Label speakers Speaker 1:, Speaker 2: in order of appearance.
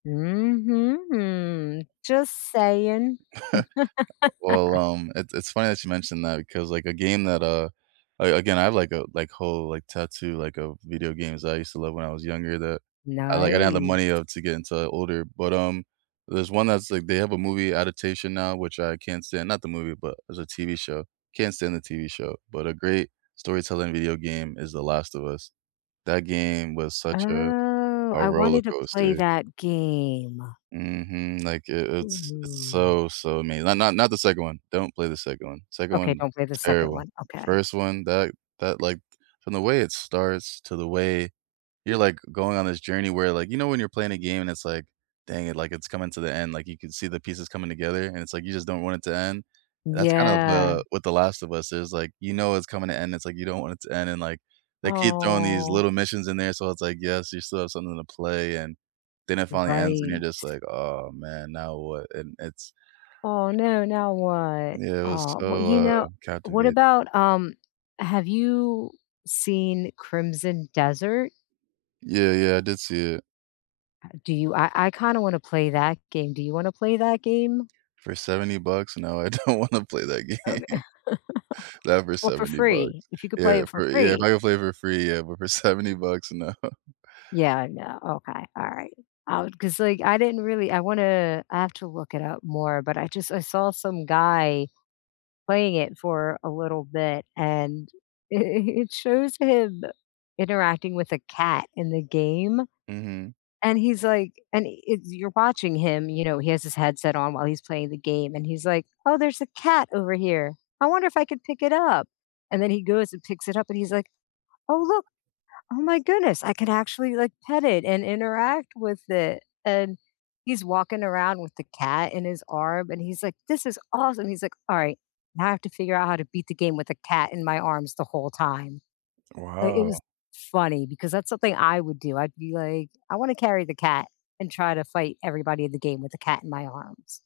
Speaker 1: Mhm. Just saying.
Speaker 2: Well, um, it's it's funny that you mentioned that because, like, a game that, uh, a again, I have, like, a like, whole, like, tattoo, like, of video games that I used to love when I was younger that I, like, I didn't have the
Speaker 1: Nice.
Speaker 2: money, uh, to get into older, but, um, there's one that's, like, they have a movie adaptation now, which I can't stand, not the movie, but it's a TV show, can't stand the TV show, but a great storytelling video game is The Last of Us. That game was such a
Speaker 1: Oh,
Speaker 2: a
Speaker 1: I
Speaker 2: roller
Speaker 1: wanted to play
Speaker 2: coaster.
Speaker 1: that game.
Speaker 2: Mhm, like it it's it's
Speaker 1: Ooh.
Speaker 2: so, so amazing, not not, not the 2nd one, don't play the 2nd one. 2nd
Speaker 1: Okay,
Speaker 2: one,
Speaker 1: don't play the 2nd
Speaker 2: terrible.
Speaker 1: one. Okay.
Speaker 2: First one that that, like, from the way it starts to the way you're, like, going on this journey where, like you know, when you're playing a game and it's, like, dang it, like, it's coming to the end, like, you can see the pieces coming together, and it's, like, you just don't want it to end. That's kinda
Speaker 1: Yeah.
Speaker 2: the what The Last of Us is, like, you know it's coming to end, it's, like, you don't want it to end, and like, they keep throwing these
Speaker 1: Oh.
Speaker 2: little missions in there, so it's, like, yes, you still have something to play and then it finally ends, and
Speaker 1: Right.
Speaker 2: you're just, like, "Aw, man, now what," and it's
Speaker 1: Oh no, now what?
Speaker 2: Yeah, it was
Speaker 1: Aw, well,
Speaker 2: so,
Speaker 1: you
Speaker 2: uh,
Speaker 1: know, what
Speaker 2: captivating.
Speaker 1: about, um, have you seen Crimson Desert?
Speaker 2: Yeah, yeah, I did see it.
Speaker 1: Uh, do you, I I kinda wanna play that game. Do you wanna play that game?
Speaker 2: For 70 bucks, no I don't wanna play that
Speaker 1: Okay
Speaker 2: game. Not for
Speaker 1: Well, for
Speaker 2: 70
Speaker 1: free,
Speaker 2: bucks.
Speaker 1: if you could play
Speaker 2: Yeah,
Speaker 1: it for
Speaker 2: for, yeah, if I
Speaker 1: free.
Speaker 2: could play it for free, yeah, but for 70 bucks, no
Speaker 1: Yeah, I know, okay, all right, I wa 'cause, like, I didn't really, I wanna I have to look it up more, but, I just I saw some guy playing it for a little bit and it it shows him interacting with a cat in the game,
Speaker 2: Mhm.
Speaker 1: and he's, like, and it's you're watching him, you know, he has his headset on while he's playing the game, and he's like, "Oh, there's a cat over here. I wonder if I could pick it up," and then he goes and picks it up and he's, like, "Oh look, oh, my goodness, I could actually, like, pet it and interact with it," and he's walking around with the cat in his arm, and he's, like, "This is awesome." He's, like, "All right, now I have to figure out how to beat the game with a cat in my arms the whole time." Like, it
Speaker 2: Wow.
Speaker 1: was funny because that's something I would do. I'd be, like, "I wanna carry the cat and try to fight everybody in the game with the cat in my arms."